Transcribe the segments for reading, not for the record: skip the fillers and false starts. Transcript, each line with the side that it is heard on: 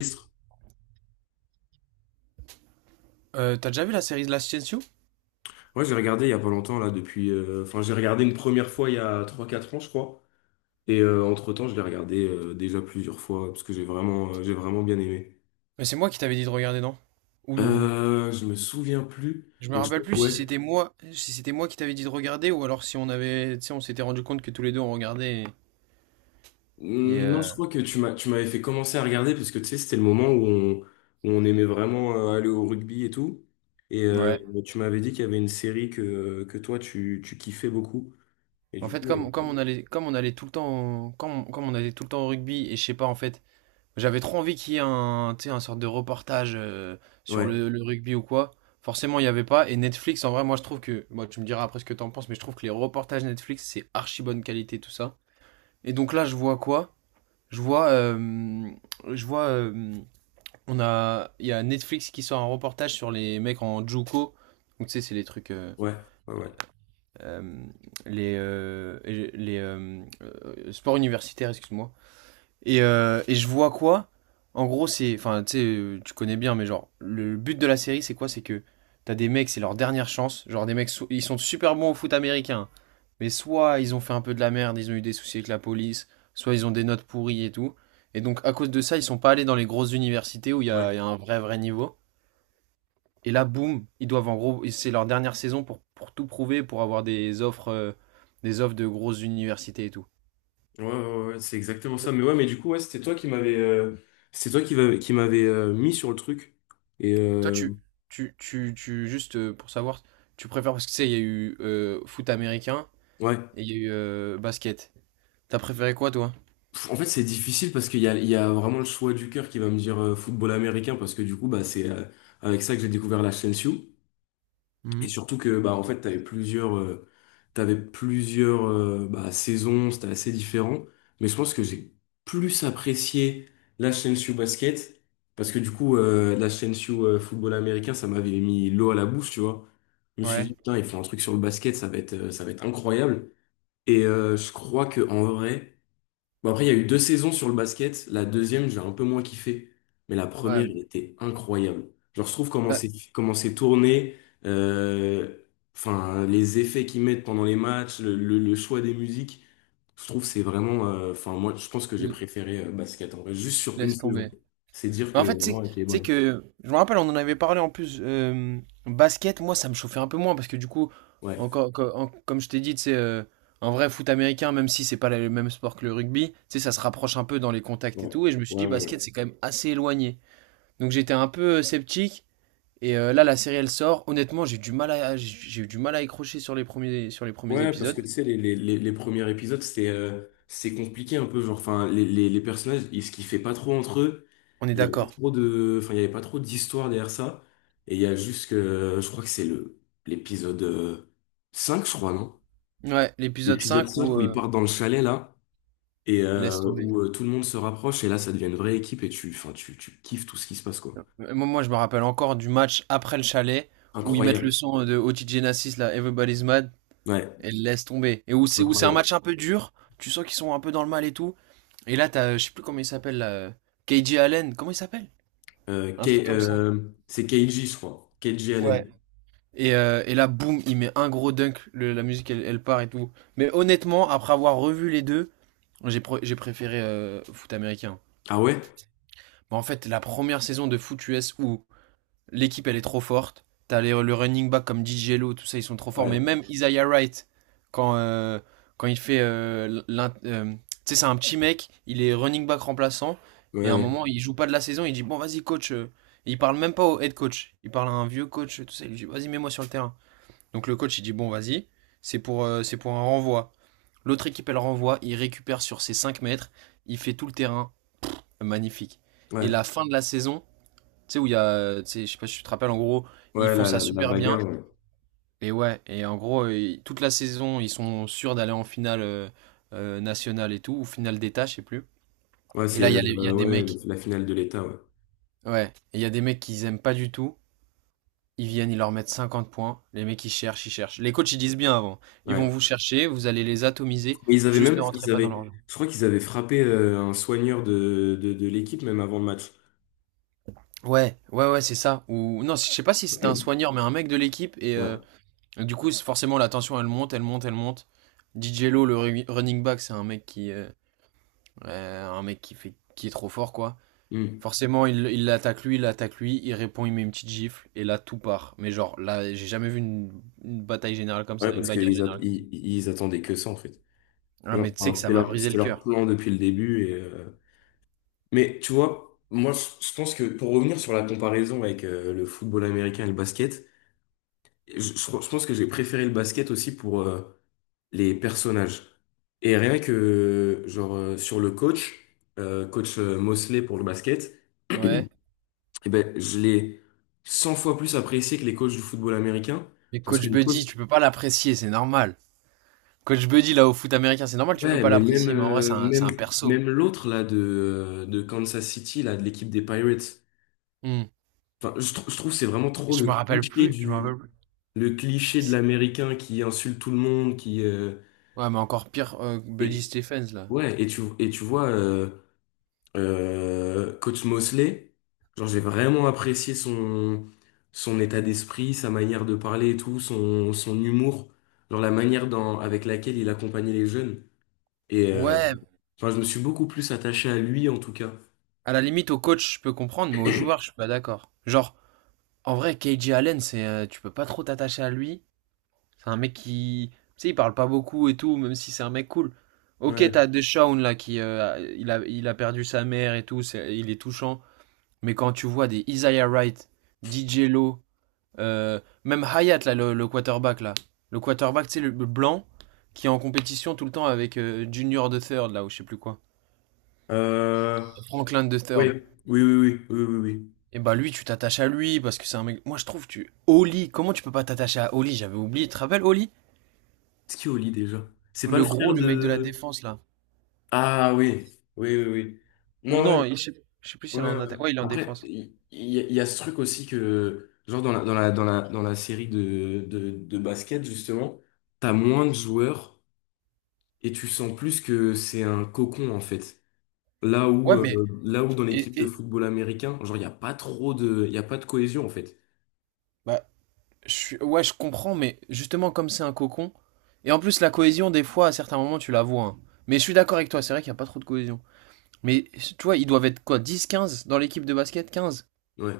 left: Ministre.
right: T'as déjà vu la série de l'Ascension?
left: Ouais, j'ai regardé il y a pas longtemps là depuis enfin j'ai regardé une première fois il y a trois quatre ans je crois et entre-temps je l'ai regardé déjà plusieurs fois parce que j'ai vraiment bien aimé.
right: Mais c'est moi qui t'avais dit de regarder, non? Ou, ou-
left: Je me souviens plus
right: je me
left: mais je
right: rappelle
left: crois que
right: plus si
left: ouais.
right: c'était moi, qui t'avais dit de regarder ou alors si on avait, tu sais, on s'était rendu compte que tous les deux on regardait et,
left: Hmm, non, je
right: euh,
left: crois que tu m'avais fait commencer à regarder parce que tu sais c'était le moment où on aimait vraiment aller au rugby et tout et
right: ouais.
left: tu m'avais dit qu'il y avait une série que toi tu kiffais beaucoup et
right: En
left: du
right: fait,
left: coup
right: comme on allait, comme on allait tout le temps, comme on allait tout le temps au rugby et je sais pas en fait, j'avais trop envie qu'il y ait un, tu sais, un sorte de reportage sur
left: ouais,
right: le rugby ou quoi. Forcément, il y avait pas. Et Netflix, en vrai, moi je trouve que, moi tu me diras après ce que t'en penses, mais je trouve que les reportages Netflix c'est archi bonne qualité tout ça. Et donc là, je vois quoi? Je vois, euh, je vois, euh, il y a Netflix qui sort un reportage sur les mecs en JUCO. Donc, tu sais, c'est les trucs,
left: ouais, ouais,
right: euh, les sports universitaires, excuse-moi. Et je vois quoi? En gros, c'est. Enfin, tu sais, tu connais bien, mais genre, le but de la série, c'est quoi? C'est que t'as des mecs, c'est leur dernière chance. Genre, des mecs, ils sont super bons au foot américain. Mais soit ils ont fait un peu de la merde, ils ont eu des soucis avec la police, soit ils ont des notes pourries et tout. Et donc, à cause de ça, ils sont pas allés dans les grosses universités où il y
left: ouais.
right: a, il y a un vrai, vrai niveau. Et là, boum, ils doivent en gros. C'est leur dernière saison pour, tout prouver, pour avoir des offres de grosses universités et tout.
left: Ouais, ouais, ouais, c'est exactement ça. Mais ouais, mais du coup, ouais, c'est toi qui m'avais mis sur le truc. Et
right: Toi,
left: euh,
right: juste pour savoir, tu préfères, parce que tu sais, il y a eu foot américain
left: ouais.
right: et il y a eu basket. T'as préféré quoi, toi?
left: En fait, c'est difficile parce qu'il y a vraiment le choix du cœur qui va me dire football américain parce que du coup, bah, c'est avec ça que j'ai découvert la chaîne LSU. Et
right: Mhm.
left: surtout que bah en fait t'avais plusieurs bah, saisons, c'était assez différent. Mais je pense que j'ai plus apprécié la Chelsea Basket parce que du coup la Chelsea football américain ça m'avait mis l'eau à la bouche, tu vois. Je me suis dit
right: Ouais.
left: putain, ils font un truc sur le basket, ça va être incroyable. Je crois que en vrai. Bon, après, il y a eu deux saisons sur le basket. La deuxième, j'ai un peu moins kiffé. Mais la première,
right: Ouais.
left: elle était incroyable. Genre, je trouve
right: Ouais,
left: comment c'est tourné, euh, enfin, les effets qu'ils mettent pendant les matchs, le choix des musiques. Je trouve que c'est vraiment. Enfin, moi, je pense que j'ai
right: l-
left: préféré basket en vrai, juste sur une
right: laisse
left: saison.
right: tomber.
left: C'est dire
right: Mais
left: que
right: en fait, tu sais
left: vraiment, elle
right: tu
left: était
right: sais
left: bonne.
right: que, je me rappelle, on en avait parlé en plus, basket, moi, ça me chauffait un peu moins, parce que du coup,
left: Ouais,
right: encore, comme je t'ai dit, tu sais, un vrai foot américain, même si c'est pas le même sport que le rugby, tu sais, ça se rapproche un peu dans les contacts et
left: ouais,
right: tout, et je me suis
left: ouais,
right: dit,
left: ouais,
right: basket,
left: ouais.
right: c'est quand même assez éloigné. Donc j'étais un peu sceptique. Là, la série, elle sort. Honnêtement, j'ai eu du mal à accrocher sur les premiers
left: Ouais, parce
right: épisodes.
left: que tu sais, les premiers épisodes, c'est compliqué un peu. Genre, enfin, les personnages, ils se kiffaient pas trop entre eux.
right: On est
left: Il y avait pas
right: d'accord.
left: trop de, enfin, il y avait pas trop d'histoire derrière ça. Et il y a juste que, je crois que c'est le l'épisode 5, je crois, non?
right: Ouais, l'épisode
left: L'épisode
right: 5
left: 5
right: où,
left: où ils partent dans le chalet, là, et
right: laisse tomber.
left: où tout le monde se rapproche, et là, ça devient une vraie équipe, et enfin, tu kiffes tout ce qui se passe, quoi.
right: Euh, moi, je me rappelle encore du match après le chalet où ils mettent le
left: Incroyable.
right: son de Otis Genesis, là, Everybody's Mad,
left: Ouais,
right: et laisse tomber. Et où c'est un
left: incroyable.
right: match un peu dur. Tu sens qu'ils sont un peu dans le mal et tout. Et là, t'as, je sais plus comment il s'appelle, là, KJ Allen. Comment il s'appelle? Un truc comme ça.
left: C'est Keiji, je crois. Keiji
right: Ouais.
left: Allen.
right: Et là, boum, il met un gros dunk, la musique elle part et tout. Mais honnêtement, après avoir revu les deux, j'ai préféré foot américain.
left: Ah ouais?
right: Bon, en fait, la première saison de foot US où l'équipe elle est trop forte, t'as le running back comme DJ Lo, tout ça, ils sont trop forts.
left: Ouais.
right: Mais même Isaiah Wright, quand, euh, quand tu sais, c'est un petit mec, il est running back remplaçant,
left: Ouais,
right: et à un
left: ouais.
right: moment, il joue pas de la saison, il dit bon, vas-y, coach. Et il parle même pas au head coach, il parle à un vieux coach, tout ça, il lui dit vas-y, mets-moi sur le terrain. Donc le coach, il dit bon, vas-y, c'est pour un renvoi. L'autre équipe, elle renvoie, il récupère sur ses 5 mètres, il fait tout le terrain, magnifique. Et
left: Ouais,
right: la fin de la saison, tu sais, où tu sais, je sais pas si tu te rappelles, en gros, ils
left: ouais,
right: font
left: la,
right: ça
left: la, la
right: super bien.
left: bagarre, ouais.
right: Et ouais, et en gros, toute la saison, ils sont sûrs d'aller en finale nationale et tout, ou finale d'État, je sais plus.
left: Ouais,
right: Et
left: c'est
right: là, il y a des
left: ouais,
right: mecs,
left: la finale de l'État, ouais.
right: ouais, et il y a des mecs qu'ils aiment pas du tout. Ils viennent, ils leur mettent 50 points. Les mecs, ils cherchent, ils cherchent. Les coachs, ils disent bien avant. Ils vont
left: Ouais.
right: vous chercher, vous allez les atomiser.
left: Mais ils avaient
right: Juste
left: même,
right: ne rentrez
left: ils
right: pas dans leur
left: avaient,
right: jeu.
left: je crois qu'ils avaient frappé un soigneur de l'équipe même avant le match.
right: Ouais, ouais, ouais, c'est ça. Ou non, je sais pas si c'était un soigneur, mais un mec de l'équipe.
left: Ouais.
right: Du coup, forcément, la tension, elle monte, elle monte, elle monte. DJ Lo, le running back, c'est un mec qui fait, qui est trop fort, quoi.
left: Hmm.
right: Forcément, il l'attaque lui, il l'attaque lui, il répond, il met une petite gifle, et là, tout part. Mais genre, là, j'ai jamais vu une bataille générale comme
left: Ouais,
right: ça, une
left: parce
right: bagarre
left: qu'ils at-
right: générale.
left: ils, ils attendaient que ça, en fait.
right: Ah,
left: Genre,
right: mais tu sais
left: enfin,
right: que ça
left: c'était
right: m'a
left: leur,
right: brisé
left: c'était
right: le
left: leur
right: cœur.
left: plan depuis le début. Mais tu vois, moi, je pense que pour revenir sur la comparaison avec le football américain et le basket, je, je, je pense que j'ai préféré le basket aussi pour, les personnages. Et rien que, genre, sur coach Mosley pour le basket, eh
right: Ouais.
left: ben, je l'ai 100 fois plus apprécié que les coachs du football américain.
right: Mais
left: Parce que
right: Coach
left: les coachs,
right: Buddy, tu peux pas l'apprécier, c'est normal. Coach Buddy, là, au foot américain, c'est normal, tu peux
left: ouais,
right: pas
left: mais
right: l'apprécier, mais en vrai, c'est un, c'est
left: même,
right: un perso.
left: même l'autre, là, de Kansas City, là, de l'équipe des Pirates.
right: Hmm.
left: Enfin, je trouve que c'est vraiment trop
right: Je me rappelle plus, je me rappelle plus.
left: le cliché de l'américain qui insulte tout le monde,
right: Ouais, mais encore pire, Buddy
left: et,
right: Stephens, là.
left: ouais, et tu vois, coach Mosley, genre j'ai vraiment apprécié son état d'esprit, sa manière de parler et tout, son humour, genre la manière avec laquelle il accompagnait les jeunes. Et euh,
right: Ouais,
left: enfin, je me suis beaucoup plus attaché à lui en tout cas.
right: à la limite, au coach, je peux comprendre, mais au joueur, je suis pas d'accord. Genre, en vrai, KJ Allen, tu peux pas trop t'attacher à lui. C'est un mec qui, tu sais, il parle pas beaucoup et tout, même si c'est un mec cool. Ok,
left: Ouais.
right: t'as Deshaun, là, qui, il a perdu sa mère et tout, il est touchant. Mais quand tu vois des Isaiah Wright, DJ Lowe, même Hayat, là, le quarterback, là. Le quarterback, tu sais, le blanc, qui est en compétition tout le temps avec Junior de Third, là, ou je sais plus quoi.
left: Euh,
right: Franklin de Third.
left: ouais. Oui, oui, oui, oui, oui, oui.
right: Et bah lui, tu t'attaches à lui parce que c'est un mec. Moi, je trouve, tu. Oli, comment tu peux pas t'attacher à Oli? J'avais oublié. Tu te rappelles Oli?
left: C'est qui Oli déjà? C'est pas le
right: Le
left: frère
right: gros, le mec de la
left: de...
right: défense, là.
left: Ah oui, oui, oui, oui.
right: Ou
left: Non, ouais.
right: non, je sais plus s'il est
left: Ouais,
right: en
left: ouais.
right: attaque. Ouais, il est en
left: Après,
right: défense.
left: il y a ce truc aussi que, genre dans la série de basket, justement, t'as moins de joueurs et tu sens plus que c'est un cocon, en fait. Là où,
right: Ouais, mais.
left: euh, là où dans
right: Et,
left: l'équipe de
right: et-
left: football américain, genre, il y a pas de cohésion, en fait.
right: Bah, ouais, je comprends, mais justement, comme c'est un cocon. Et en plus, la cohésion, des fois, à certains moments, tu la vois, hein. Mais je suis d'accord avec toi, c'est vrai qu'il n'y a pas trop de cohésion. Mais tu vois, ils doivent être quoi, 10 15 dans l'équipe de basket? 15.
left: Ouais.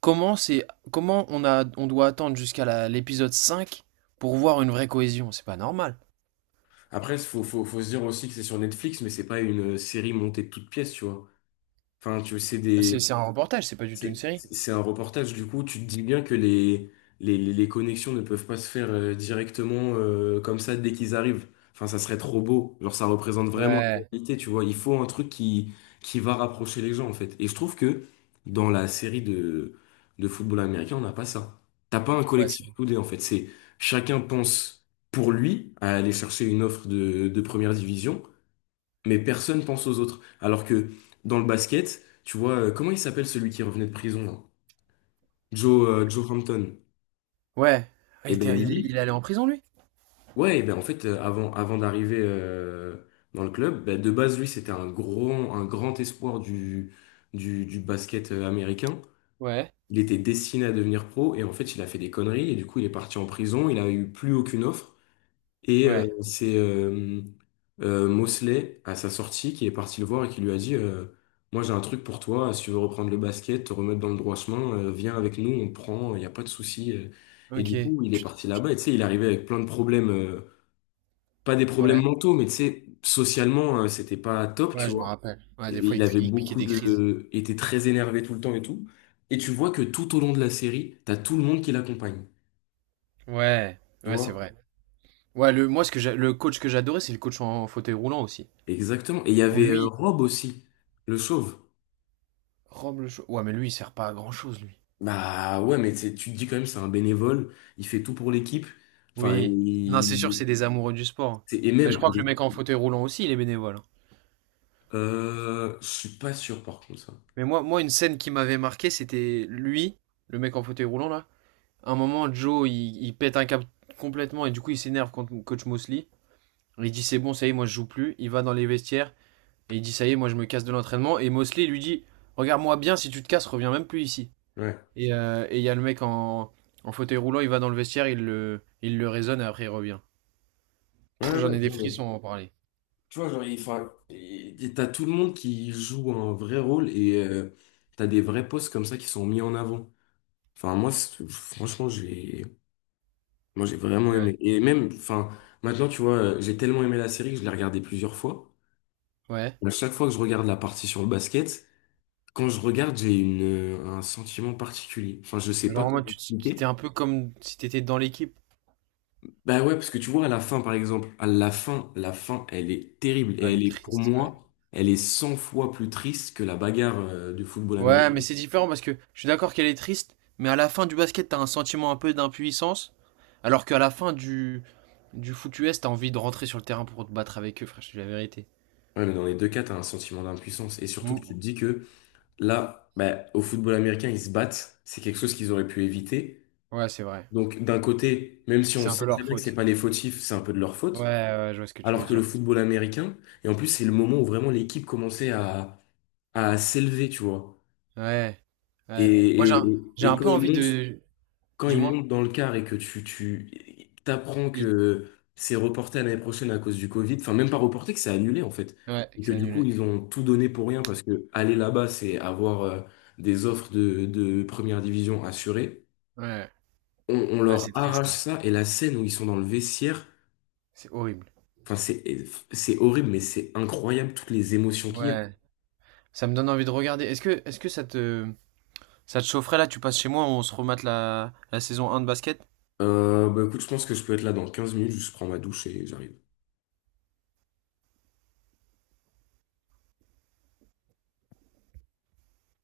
right: Comment c'est, comment on doit attendre jusqu'à l'épisode 5 pour voir une vraie cohésion? C'est pas normal.
left: Après, faut se dire aussi que c'est sur Netflix, mais c'est pas une série montée de toutes pièces, tu vois. Enfin, tu sais,
right: C'est un reportage, c'est pas du tout une
left: C'est
right: série.
left: c'est un reportage, du coup, tu te dis bien que les connexions ne peuvent pas se faire directement comme ça dès qu'ils arrivent. Enfin, ça serait trop beau. Genre, ça représente vraiment la
right: Ouais,
left: réalité, tu vois. Il faut un truc qui va rapprocher les gens, en fait. Et je trouve que dans la série de football américain, on n'a pas ça. T'as pas un
right: ouais, c'est.
left: collectif soudé, en fait. C'est chacun pense pour lui à aller chercher une offre de première division mais personne pense aux autres. Alors que dans le basket, tu vois, comment il s'appelle celui qui revenait de prison là? Joe Hampton.
right: Ouais. Ah, Il
left: Et ben
right: était- il est,
left: lui,
right: il est allé en prison, lui?
left: ouais, et ben en fait, avant d'arriver dans le club, ben, de base, lui, c'était un grand espoir du basket américain.
right: Ouais.
left: Il était destiné à devenir pro et en fait, il a fait des conneries et du coup, il est parti en prison. Il a eu plus aucune offre. Et
right: Ouais.
left: c'est Mosley, à sa sortie, qui est parti le voir et qui lui a dit moi, j'ai un truc pour toi. Si tu veux reprendre le basket, te remettre dans le droit chemin, viens avec nous, on te prend, il n'y a pas de souci. Et du
right: Ok.
left: coup, il est
right: Chut.
left: parti là-bas. Et tu sais, il arrivait avec plein de problèmes, pas des problèmes
right: Ouais,
left: mentaux, mais tu sais, socialement, c'était pas top,
right: ouais,
left: tu
right: je me
left: vois.
right: rappelle. Ouais,
left: Et
right: des fois,
left: Il
right: il,
left: avait
right: il piquait
left: beaucoup
right: des crises.
left: de. Était très énervé tout le temps et tout. Et tu vois que tout au long de la série, t'as tout le monde qui l'accompagne.
right: Ouais,
left: Tu
right: ouais, c'est
left: vois?
right: vrai. Ouais, le coach que j'adorais, c'est le coach en fauteuil roulant aussi.
left: Exactement. Et il y
right: Où
left: avait
right: lui.
left: Rob aussi, le chauve.
right: Ouais, mais lui, il sert pas à grand-chose, lui.
left: Bah ouais, mais tu te dis quand même, c'est un bénévole, il fait tout pour l'équipe. Enfin,
right: Oui. Non, c'est sûr,
left: il,
right: c'est des amoureux du sport.
left: c'est- et
right: Mais je
left: même,
right: crois
left: il
right: que le mec en
left: est-
right: fauteuil roulant aussi, il est bénévole, hein.
left: je suis pas sûr par contre ça.
right: Mais moi, une scène qui m'avait marqué, c'était lui, le mec en fauteuil roulant, là. À un moment, Joe, il pète un câble complètement et du coup, il s'énerve contre coach Mosley. Il dit, c'est bon, ça y est, moi, je joue plus. Il va dans les vestiaires et il dit, ça y est, moi, je me casse de l'entraînement. Et Mosley lui dit, regarde-moi bien, si tu te casses, reviens même plus ici.
left: Ouais,
right: Et il y a le mec en fauteuil roulant, il va dans le vestiaire, il le raisonne et après il revient. Pff,
left: ouais, ouais.
right: j'en ai des
left: Non, mais
right: frissons à en parler.
left: tu vois, genre, t'as tout le monde qui joue un vrai rôle et t'as des vrais postes comme ça qui sont mis en avant. Enfin, moi, franchement, moi, j'ai vraiment
right: Ouais.
left: aimé. Et même, enfin, maintenant, tu vois, j'ai tellement aimé la série que je l'ai regardée plusieurs fois.
right: Ouais.
left: À chaque fois que je regarde la partie sur le basket, quand je regarde, j'ai un sentiment particulier. Enfin, je sais pas
right: Genre en
left: comment
right: mode, tu t'étais
left: expliquer.
right: un peu comme si t'étais dans l'équipe.
left: Bah ouais, parce que tu vois, à la fin, par exemple, à la fin, elle est terrible.
right: Ah,
left: Et
right: elle est
left: pour
right: triste, ouais.
left: moi, elle est 100 fois plus triste que la bagarre, du football
right: Ouais, mais
left: américain.
right: c'est différent parce que je suis d'accord qu'elle est triste, mais à la fin du basket, t'as un sentiment un peu d'impuissance, alors qu'à la fin du foot US, t'as envie de rentrer sur le terrain pour te battre avec eux, frère, je te dis la vérité.
left: Ouais, mais dans les deux cas, t'as un sentiment d'impuissance. Et surtout que tu te
right: Mm.
left: dis que là, bah, au football américain, ils se battent. C'est quelque chose qu'ils auraient pu éviter.
right: Ouais, c'est vrai.
left: Donc, d'un côté, même si on
right: C'est un peu
left: sait très
right: leur
left: bien que c'est
right: faute.
left: pas les fautifs, c'est un peu de leur
right: Ouais,
left: faute.
right: ouais, je vois ce que tu veux
left: Alors que le
right: dire.
left: football américain, et en plus, c'est le moment où vraiment l'équipe commençait à s'élever, tu vois.
right: Ouais, ouais. Moi,
left: Et, et,
right: j'ai
left: et
right: un
left: quand
right: peu
left: il
right: envie
left: monte,
right: de...
left: quand il
right: Dis-moi.
left: monte dans le car et que tu t'apprends
right: Il-
left: que c'est reporté à l'année prochaine à cause du Covid, enfin même pas reporté, que c'est annulé en fait.
right: Ouais,
left: Et
right: que
left: que
right: c'est
left: du coup,
right: annulé.
left: ils ont tout donné pour rien parce que aller là-bas, c'est avoir des offres de première division assurées.
right: Ouais.
left: On
right: Ah,
left: leur
right: c'est triste,
left: arrache
right: hein.
left: ça et la scène où ils sont dans le vestiaire,
right: C'est horrible.
left: enfin c'est, horrible, mais c'est incroyable toutes les émotions qu'il y a.
right: Ouais. Ça me donne envie de regarder. Est-ce que ça te, chaufferait là? Tu passes chez moi, on se remate la saison 1 de basket?
left: Bah écoute, je pense que je peux être là dans 15 minutes, je prends ma douche et j'arrive.